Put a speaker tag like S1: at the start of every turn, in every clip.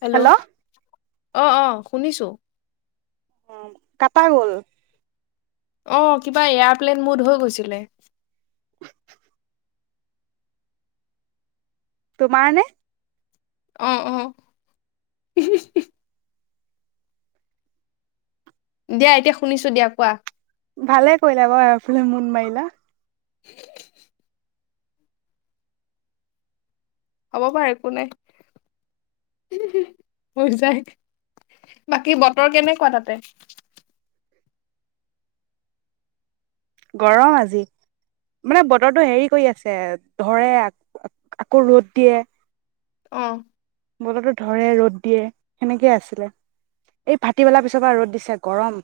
S1: Hello'- অ অ শুনিছোঁ।
S2: অ কাটা গ'ল।
S1: অহ কিবা এয়াৰপ্লেন মুোড হৈ গৈছিলে।
S2: তোমাৰ নে?
S1: আহ আহ। দিয়া এতিয়া শুনিছো দিয়া কোৱা?
S2: ভালে কৰিলা বাৰু এয়াৰ প্লেন মুড মাৰিলা।
S1: [inaudible] হ'ব পাৰে একো নাই, হৈ যায়। বাকী বতৰ কেনেকুৱা তাতে?
S2: গৰম আজি মানে, বতৰটো হেৰি কৰি আছে ধৰে আকৌ ৰ'দ দিয়ে।
S1: অহ।
S2: বতৰটো ধৰে ৰ'দ দিয়ে সেনেকেই আছিলে এই ভাটিবেলাৰ পিছৰ পৰা ৰ'দ দিছে গৰম।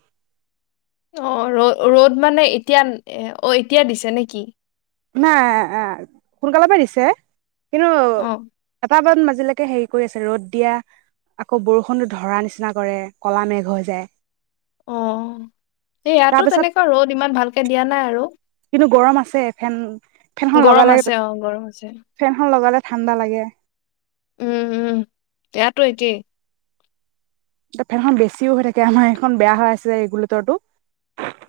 S1: অ ৰ ৰ'দ মানে এতিয়া, অ এতিয়া দিছে নে কি?
S2: নাই অ সোনকালৰ পৰা দিছে।। কিন্তু
S1: অ
S2: এটা মান।। এতিয়া লৈকে হেৰি কৰি আছে। ৰ'দ দিয়া আকৌ বৰষুণতো ধৰা নিচিনা কৰে কলা মেঘ হৈ যায়।
S1: অ সেই
S2: তাৰ
S1: ইয়াতো
S2: পিছত
S1: তেনেকা ৰ'দ ইমান ভালকে দিয়া নাই আৰু।।
S2: ন্তু গৰম আছে। ফেন ফেনখন
S1: গৰম
S2: লগালে,
S1: আছে অ গৰম আছে
S2: ফেনখন লগালে ঠাণ্ডা লাগে
S1: উম উম, ইয়াতো একেই।
S2: ফেনখন বেছিও হৈ থাকে আমাৰ এইখন বেয়া হৈ আছে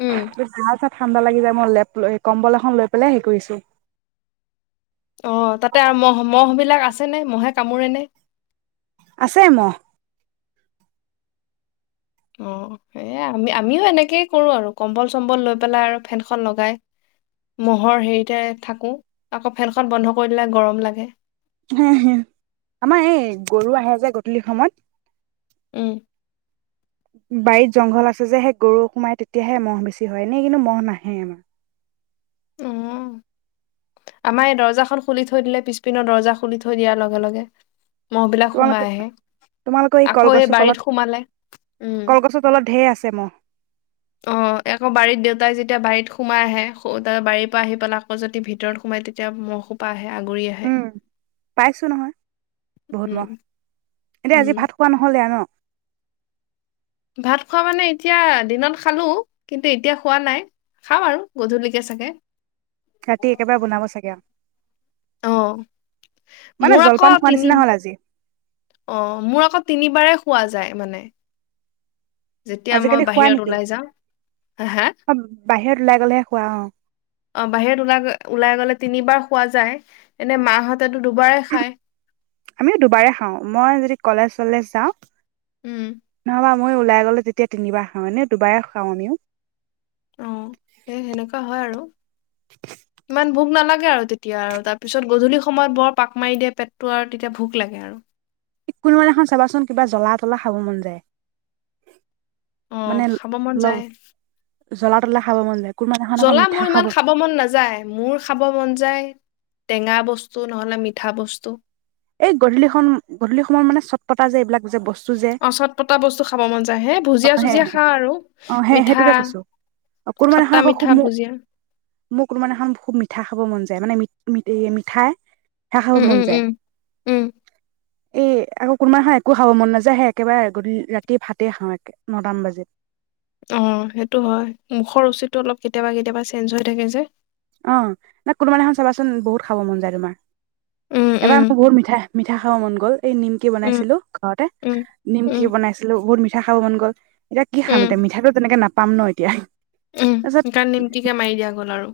S1: উম
S2: বাহ ঠাণ্ডা লাগি যায় মই লেপ কম্বল এখন লৈ পেলাই হে কৰিছো
S1: অ তাতে আৰু মহ মহ বিলাক আছে ফালে মহে কামোৰে নে?
S2: আছে মহ
S1: অ হেই আম আমিও এনেকেই কৰো আৰু কম্বল চম্বল লৈ পেলাই আৰু ফেনখন লগাই ম'হৰ হেৰিতে থাকো আকৌ ফেনখন বন্ধ কৰি দিলে গৰম লাগে
S2: হ হ আমাৰ এই গৰু আহে যে গধূলি সময়ত
S1: উম
S2: বাৰীত জংঘল আছে যে সেই গৰু সোমাই তেতিয়াহে মহ বেছি হয় এনেই কিন্তু মহ নাহে আমাৰ
S1: উম আমাৰ এই দৰ্জাখন খুলি থৈ দিলে পিছপিনৰ দৰ্জা খুলি থৈ দিয়াৰ লগে লগে মহ'বিলাক সোমাই
S2: তোমালোকৰ
S1: আহে।
S2: তোমালোকৰ এই
S1: আকৌ
S2: কলগছৰ
S1: বাৰীত
S2: তলত
S1: সোমালে উম,
S2: কলগছৰ তলত ঢেৰ আছে চমহ
S1: অ আকৌ বাৰীত দেউতাই যেতিয়া বাৰীত সোমাই আহে বাৰীৰ পৰা আহি পেলাই আকৌ যদি ভিতৰত সোমাই তেতিয়া মহ সোপা আহে আগুৰি আহে
S2: উম পাইছো নহয় বহুত
S1: উম,
S2: মহ এতিয়া
S1: উম।
S2: আজি ভাত খোৱা নহ'লে দে ন
S1: ভাত খোৱা মানে এতিয়া দিনত খালো কিন্তু এতিয়া খোৱা নাই খাওঁ আৰু গধূলিকে চাগে
S2: ৰাতি একেবাৰে বনাব চাগে আৰু
S1: অ
S2: মানে
S1: মোৰ আকৌ
S2: জলপান খোৱা
S1: তিনি
S2: নিচিনা হ'ল আজি
S1: অ মোৰ আকৌ তিনিবাৰে খোৱা যায় যায় মানে যেতিয়া মই
S2: আজিকালি খোৱা
S1: বাহিৰত
S2: নেকি
S1: ওলাই যাাম হা হা
S2: অ বাহিৰত ওলাই গ'লেহে খোৱা অ
S1: অ বাহিৰত ল ওলাই গলে তিনিবাৰ খোৱা যায় এনে মা হঁতেতো দুবাৰেই খায়
S2: আমিও দুবাৰে খাওঁ মই যদি কলেজ চলেজ যাওঁ
S1: উম
S2: নহবা মই ওলাই গ'লে তেতিয়া তিনিবাৰ খাওঁ এনে দুবাৰে খাওঁ আমিও
S1: অ সেই সেনেকোৱা হয় আৰু ইমান ভোক নালাগে আৰু তেতিয়া আৰু তাৰপিছত গধূলি সময়ত বৰ পাক মাৰি দিয়ে পেটটো আৰু তেতিয়া ভোক লাগে আৰু
S2: ই কোনোবা দিনাখন চাবাচোন কিবা জ্বলা তলা খাব মন যায়
S1: অহ
S2: মানে
S1: খাব মন
S2: ল
S1: যায়
S2: জ্বলা তলা খাব মন যায় কোনোবাদিনাখন আকৌ
S1: জ্বলা
S2: মিঠা
S1: মোৰ ইমান খাব মন নাযায় মোৰ খাব মন যায় টেঙা বস্তু নহ'লে মিঠা বস্তু
S2: এই গধূলিখন গধূলি সময়ত মানে চত পতা যে এইবিলাক যে বস্তু যে
S1: অ চট পতা বস্তু খাব মন যায় হে
S2: অ
S1: ভুজিয়া
S2: সে
S1: চুজিয়া খা আৰু
S2: অ সেই
S1: মিঠা
S2: সেইটোকে কৈছো কোনোবাদিনাখন
S1: খতটা
S2: আকৌ খুব
S1: মিঠা
S2: মোক
S1: ভুজিয়া
S2: মোৰ কোনোবাদিনাখন খুব মিঠা খাব মন মানে ম ম মিঠাই সেয়া খাব
S1: উম
S2: মন
S1: উম
S2: যায়
S1: উম উম
S2: এ আকৌ কোনোবা হ একো খাব মন নাযায়ে একেবাৰে গ ৰাতিয়ে ভাতে খাওঁ একে নটাম বাজিত
S1: অ সেইটো হয় মুখৰ ৰুচিটো অলপ কেতিয়াবা কেতিয়াবা চেঞ্জ হৈ থাকে যে
S2: অ ন কোনোবান এখন চাবাচোন বহুত খাব মন যায় তোমাৰ
S1: উম
S2: এবাৰ
S1: উম
S2: মোৰ বহুত মিঠাই মিঠা খাব মন গ'ল এই নিমকি
S1: উম
S2: বনাইছিলো ঘৰতে
S1: উম
S2: নিমকি
S1: উম
S2: বনাইছিলো বহুত মিঠা খাব মন গ'ল এতিয়া কি খাম
S1: উম
S2: এতিয়া মিঠাইটো তেনেকে নাপাম ন! এতিয়া
S1: উম সেইকাৰণে নিমটিকে মাৰি দিয়া গ'ল আৰু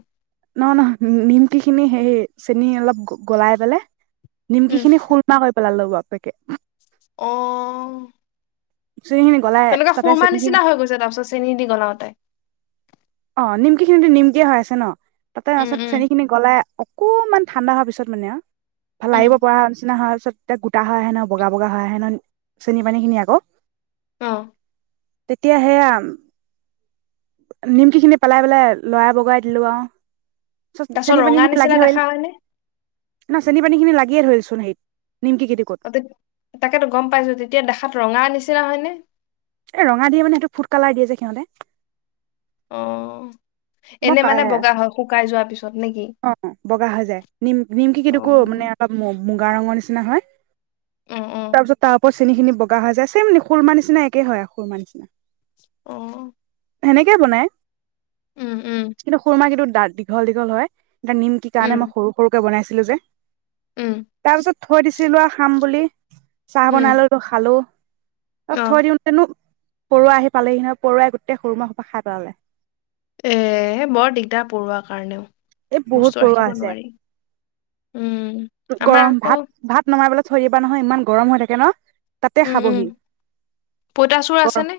S2: ন নহ নিমকি খিনি সেই চেনি অলপ গলাই পেলাই নিমকি
S1: উম
S2: খিনি খুলমা কৰি পেলালোঁ কে
S1: আহ।
S2: চেনি খিনি গলাই
S1: তেনেকুৱে
S2: তাতে
S1: সুৰমাৰ
S2: চেনি খিনি
S1: নিচিনা হৈ গৈছে তাৰ পিছত চেনি দি গলাওতোই
S2: অ নিমকি খিনিতো নিমকিয় হৈ আছে ন তাতে
S1: উম
S2: পাছত
S1: উম
S2: চেনি খিনি গলাই অকণমান ঠাণ্ডা হোৱাৰ পিছত মানে ভাল
S1: উম
S2: আহিব পৰা নিচিনা সাজ তেতিয়া গোটা হয় আহে ন বগা বগা হয় আহে ন চেনী পানী খিনি আকৌ
S1: অ
S2: এতিয়াহেয়া নিমকিখিনি পেলাই পেলাই লৰাই বগাই দিলো আৰু চ
S1: তাৰপিছত
S2: চেনী
S1: ৰঙা
S2: পানীখিনি লাগি
S1: নিচিনা
S2: ধৰিল
S1: দেখা হয়নে
S2: ন চেনী পানী খিনি লাগিয়ে ধৰি চোন সেইত
S1: অ তাকেতো গম পাইছো তেতিয়া দেখাত ৰঙা আনিছে ন হয়নে
S2: এ ৰঙা দিয়ে মানে সেইটো ফুড কালাৰ দিয়ে যে সিহঁতে
S1: অ
S2: মই
S1: এনে
S2: ক
S1: মানে বগা হয় শুকাই যোৱাৰ পিছত নেকি?
S2: অ বগা হৈ যায় নিম নিমকি
S1: অ
S2: কিন্তু কো [inaudible] মানে। মুগা ৰঙৰ নিচিনা হয়
S1: অ অ
S2: তাৰ পিছত তাৰ- চেনী খিনি বগা হৈ যায় চমে খুৰমা নিচিনা একে হয় আ খুৰমাৰ নিচিনা
S1: আহ
S2: সেনেকে বনাই কিন্তু সুৰমা কিন্তু। দীঘল দীঘল হয় এটা নিম কি কাৰণে
S1: উম
S2: মই সৰু সৰুকে বনাইছো ছিল যে
S1: উম
S2: তাৰপিছত থৰি দি লোৱা খাম বুলি চাহ
S1: উম
S2: বনালো, খালো। বচ
S1: অ
S2: থৈ দিও উননো পৰুৱা আহি পালেহি নহয়। পৰুৱাই গোটেই সৰু মাহ সোপা খাই পেলালে।
S1: এ বৰ দিগদাৰ পৰুৱ কাৰণেও।
S2: এই বহুত
S1: বস্তু
S2: পৰুৱা
S1: ৰাখিব
S2: আছে।
S1: নোৱাৰি উম আমাৰ
S2: গৰম
S1: আকৌ
S2: ভাত ভাত নমাবলৈ থৈ দিবা নহয় ইমান গৰম হৈ থাকে ন? তাতে
S1: উম উম,
S2: খাবহি
S1: পইতাচোৰা আছেনে?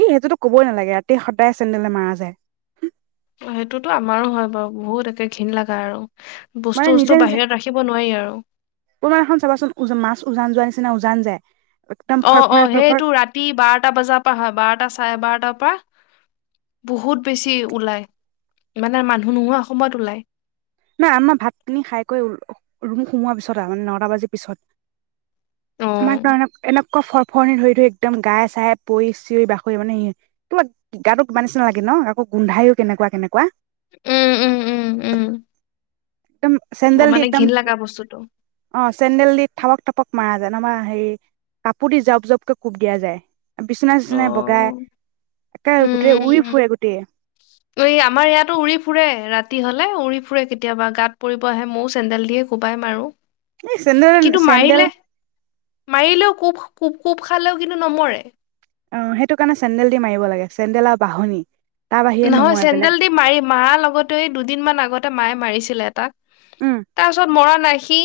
S2: ই সেইটোতো ক'বই নালাগে, ৰাতিয় সদায় চেণ্ডলে মাৰা যায়।
S1: সেইটোতো আমাৰো হয় বাৰু বহুত একে ঘিণ লগা আৰু, বস্তু
S2: মানে
S1: চস্তু
S2: নিজে নিজে
S1: বাহিৰত ৰাখিব নোৱাৰি আৰু
S2: তোমাৰ এখন চাবাচোন মাছ উজান যোৱাৰ নিচিনা উজান যায়। একদম
S1: অ' অ'
S2: ফৰফৰাই ফৰফৰ
S1: সেইটো ৰাতি বাৰটা বজাৰ পৰা হয়। বাৰটা চাৰে বাৰটা তাৰপা? বহুত বেছি ওলাই, মানে মানুহ নোহোৱা অসমত ওলায়।
S2: নাই আমাৰ ভাতখিনি খাই কৰি ৰুম সোমোৱাৰ পিছত আৰু মানে নটা বাজিৰ
S1: অ
S2: পিছত আমাৰ কাৰনে আকৌ ফৰফৰনি ধৰি ধৰি একদম গাই চাই পৰি চিঞৰি বাখৰি মানে স তোমাক গাটো কিবা নিচিনা লাগে ন? আকৌ গোন্ধাইও আকৌ কেনেকুৱা কেনেকুৱা
S1: উম উম উম উম
S2: একদম,
S1: বৰ
S2: চেণ্ডেল দি
S1: মানে
S2: একদম,
S1: ঘিণ লগা বস্তুটো
S2: অ' চেণ্ডেল দি থাবক তপক মাৰা যায়। নাইবা কাপোৰ দি জপ জপকে কোব দিয়া যায়। বিচনা
S1: অ
S2: চিচনা বগাই, একে গোটেই উৰি
S1: উম
S2: ফুৰে গোটেই।
S1: নাই, উৰি ফুৰে কেতিয়াবা গাত পৰিব আহে, ময়ো চেন্দেল দিয়ে কোবাই মাৰো।
S2: এই চেণ্ডেল
S1: কিন্তু
S2: চেণ্ডেল
S1: মাৰিলে মাৰিলেও কোব কোব কোব খালেও কিন্তু নমৰে?
S2: অ' সেইটো কাৰণে চেণ্ডেল দি মাৰিব লাগে চেণ্ডেল আৰু বাহনি। তাৰ বাহিৰে
S1: নহয়,
S2: নোমোৱাই বেলেগ
S1: চেন্দেল দি মাৰি মৰাৰ লগতে দুদিন মান আগতে মায়ে মাৰিছিলে এটা
S2: উম
S1: তাৰপিছত মৰা পাসি।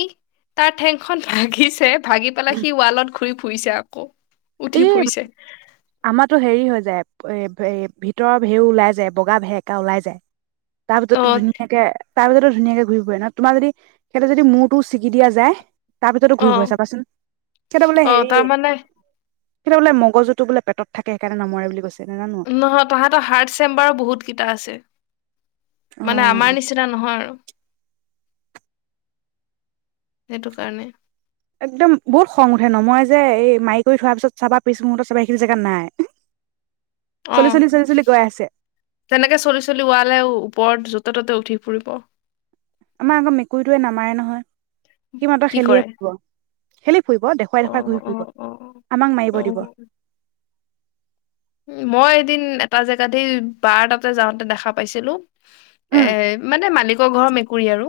S1: তাৰ ঠেং খন ভাগিছে ভাগি পেলাই সি ৱালত ঘূৰি ফুৰিছে কি?
S2: ই আমাতো হেৰি হৈ যায় এ হেৰ ভিতৰৰ ভেউও ওলাই যায়, বগা ভেৰেকা ওলাই যায। তাৰ
S1: অ
S2: ভিতৰতো ধুনীয়াকে তাৰপিছতেো ধুনীয়াকে ঘূৰি ফুৰে ন? তোমাৰ যদি তেনেকে মূৰটো চিঙি দিয়া যায় তাৰপিছতো
S1: অ
S2: ঘূৰি ফুৰা চাবাচোন, সিঁহতে বোলে
S1: অ
S2: হেৰি
S1: তাৰমানে
S2: সিহঁতৰ বোলে, মগজুটো বোলে পেতত থাকে, সেইকাৰণে নমৰে বুলি কৈছে। নাজানো
S1: নহয়, তাহাতৰ হাৰ্ড চেম্বাৰ বহুত কেইটা আছে। মানে
S2: অ',
S1: আমাৰ নিচিনা নহয় আৰু। সেইটো কাৰণে।
S2: একদম বহুত খং উঠে নমৰে যে, এই মাৰি কৰি থোৱাৰ পিছত চাবা পিছ মুহুৰৰ্তত চাবা সেইখিনি জেগাত নাই।
S1: অ,
S2: চলি চলি চলি চলি গৈ আছে
S1: তেনেকে চলি চলি ওৱালে ও ওপৰত ত ততে উঠি ফুৰিব।
S2: আমাৰ আকৌ মেকুৰীটোৱে নামাৰে নহয়। সি মাত্ৰ
S1: কি
S2: খেলিহে
S1: কৰে
S2: হেল্ল'। ফুৰিব, দেখুৱাই
S1: অ
S2: দেখুৱাই ঘুৰি
S1: অ
S2: ফুৰিব,
S1: অ
S2: আমাক
S1: অ
S2: মাৰিব দিব।
S1: উ মই এদিন এটা জেগাত হেই, বাৰ তাতে যাওঁতে দেখা পাইছিলো। এ,
S2: উম,
S1: মানে মালিকৰ ঘৰ মেক কুৰী আৰু,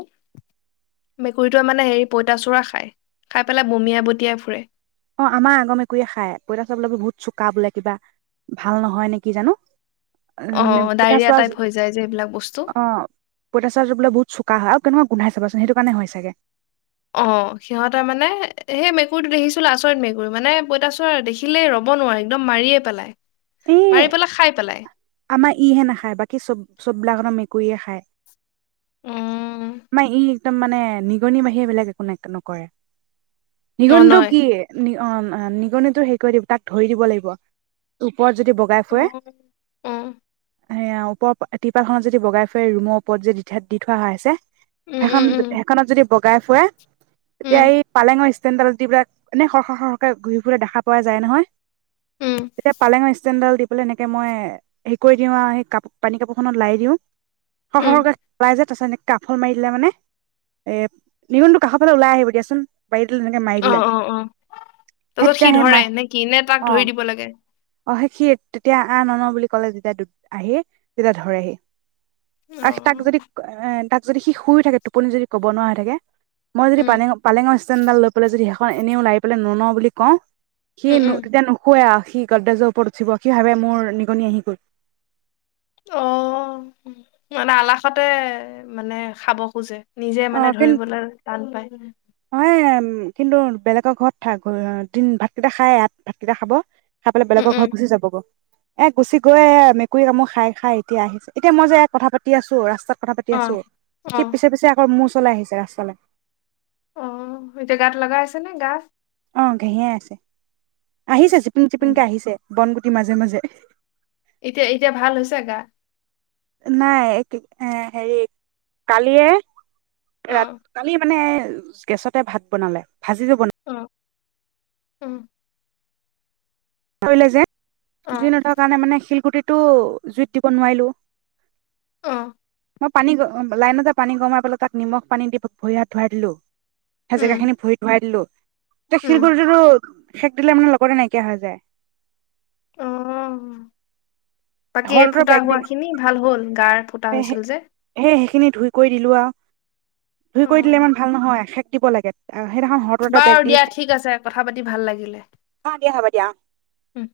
S1: মেকুৰীটোৱে মানে হেৰি পইতাচোৰা খাই, খাই পেলাই বমিয়াই বটিয়াই ফুৰে।
S2: অ, আমাৰ আগ মেকুৰীয়ে খাই, পইঁতাচোৰা বহুত চোকা বোলে কিবা, ভাল নহয় নে কি জানো অ
S1: অ
S2: উম,
S1: ডায়েৰিয়া
S2: পইতাচোৰা
S1: টাইপ হৈ যায় যে এইবিলাক বস্তু
S2: অ, পইতাচোৰাটো বোলে বহুত চোকা হয়, আৰু কেনোআব গোন্ধাই চাবাচোন, সেইটো কাৰণে হয় চাগে।
S1: অ, সিহঁতৰ মানে, হেই মেকুৰীটো দেখিছিলো আচৰিত মেকুৰী, মানে পইতাচোৰা দেখিলেই ৰ'ব নোৱাৰো, একদম মাৰিয়ে পেলাই।
S2: এই
S1: মাৰি পেলাই, খাই পেলাই।
S2: আমাৰ ইহে নাখায়, বাকী চব-চব বিলাকহত মেকুৰীয়ে খায়।
S1: উম
S2: মা ই একদম মানে নিগনি বাহিৰে বেলেগ একো নে নকৰে। নিগনিটো কি? নি অ এম নিগনিতো হে কৰি দিব তাক ধৰি দিব লাগিব। পলত যদি বগাই ফুৰে
S1: অ।
S2: হেয়া, ওপৰ প তিপাল খনত যদি বগাই ফুৰে, ৰুমৰ ওপৰত যে দি দি থোৱা হয় আছে। হেখন,
S1: উম উম
S2: হেইখনত যদি বগাই ফুৰে। এতিয়া
S1: উম
S2: এই পালেঙ ইচ এনেই স-স সকে ঘূৰি ফুইলে দেখা পোৱা যায় নহয়।
S1: উম
S2: এতিয়া পালেঙ ষ্টেন ডাল দি বোলে এনেক মই হে কৰি দিও আৰু, সেই কাপ পানী কাপোৰখনত লাই দিও। সৰ
S1: উম
S2: সৰকৈ নে কাফল মাৰি দিলে মানে, এ নিগনটো কাষৰ ফালে ওলাই আহিব দিয়াচোন। বাৰীডাল এনেকে মাৰি
S1: অ
S2: দিলে
S1: অ অ
S2: সেই
S1: তাৰপিছত
S2: তেতিয়া
S1: সি
S2: সেই
S1: ধৰে
S2: মাই
S1: নে কি নে তাক
S2: অ
S1: ধৰি দিব লাগে?
S2: অ সে সি তেতিয়া আ মাৰ মাৰ বুলি ক'লে যেতিয়া দু--আহি তেতিয়া ধৰেহি।
S1: অ
S2: অহ তাক যদি--এ তাক যদি সি শুই থাকে, টোপনিত যদি ক'ব নোৱাৰা হৈ থাকে মই যদি
S1: উম
S2: পালেঙৰ পালেঙৰ ষ্টে ষ্টেনডাল লৈ পেলাই যদি সেইখন এনেও লাৰি পেলাই নলওঁ বুলি কওঁ। সি
S1: উম
S2: নু
S1: উম
S2: তেতিয়া নুশুৱে সি গদ্ৰেজৰ ওপৰত উঠিব সি ভাবে মোৰ নিগনি আহি হয় [unintelligible]
S1: অ--মানে আলাসতে মানে, খাব খোজে। নিজে
S2: অ
S1: মানে
S2: কিন
S1: ধৰিবলৈ টান পায়।
S2: হয় কিন্তু বেলেগৰ ঘৰত থাক অ দিন ভাতকেইটা খায় আত ভাতকেইটা খাব। খাই পেলাই
S1: উম
S2: বেলেগৰ
S1: উম
S2: ঘৰত গুচি যাব গৈ। এ গুচি গৈ মেকুৰী কামুৰ খাই খাই এতিয়া আহিছে। এতিয়া মই যে কথা পাতি আছোঁ ৰাস্তাত কথা
S1: অ
S2: পাতি আছোঁ,
S1: অ
S2: সি পিছে পিছে আকৌ মোৰ ও ওচৰলৈ আহিছে ৰাস্তালৈ।
S1: অ এতিয়া গাত লগাই আছে নে? গাত
S2: অ ঘেঁহিয়াই আছে। আহিছে জিপিন
S1: উম।
S2: জিপিনকে আহিছে। বন গুটি মাজে, মাজে
S1: এতিয়া-এতিয়া ভাল হৈছে গা?
S2: নাই, এক এ হেৰি কালিয়ে ৰাত,
S1: অ
S2: কালি মানে গেছতে ভাত বনালে। ভাজি
S1: অ, অ।
S2: কৰিলে যে। জুই
S1: অ
S2: নথকা কাৰণে মানে শিল গুটিটো জুইত দিব নোৱাৰিলোঁ।
S1: অঁ।
S2: মই পানী অ লাইনতে পানী গৰম কৰি পেলাই তাক নিমখ পানী দি ভৰি হাত ধুৱাই দিলোঁ। সেই
S1: উম
S2: জেগা খিনিত ভৰি ধুৱাই দিলোঁ। এই
S1: উম
S2: শিলগুটি টো শেক দিলে মানে লগতে নাইকিয়া হৈ যায়।
S1: অঁ', বাকী এই
S2: হৰদৰ
S1: ফুটা
S2: বেগ দি
S1: হোৱা খিনি ভাল হ'ল, গাৰ ফুটা
S2: সেই
S1: হৈছিল যে?
S2: সেইখিনি ধুই কৰি দিলোঁ আৰু। ধুই
S1: অ
S2: কৰি দিলে ইমান ভাল নহয় এখেত। দিব লাগে। সেইদিনাখন হৰদৰ এটা বেগ
S1: বাৰু
S2: দি
S1: দিয়া ঠিক আছে কথা পাতি ভাল লাগিলে
S2: অ দিয়া হ'ব দিয়া অ
S1: উম।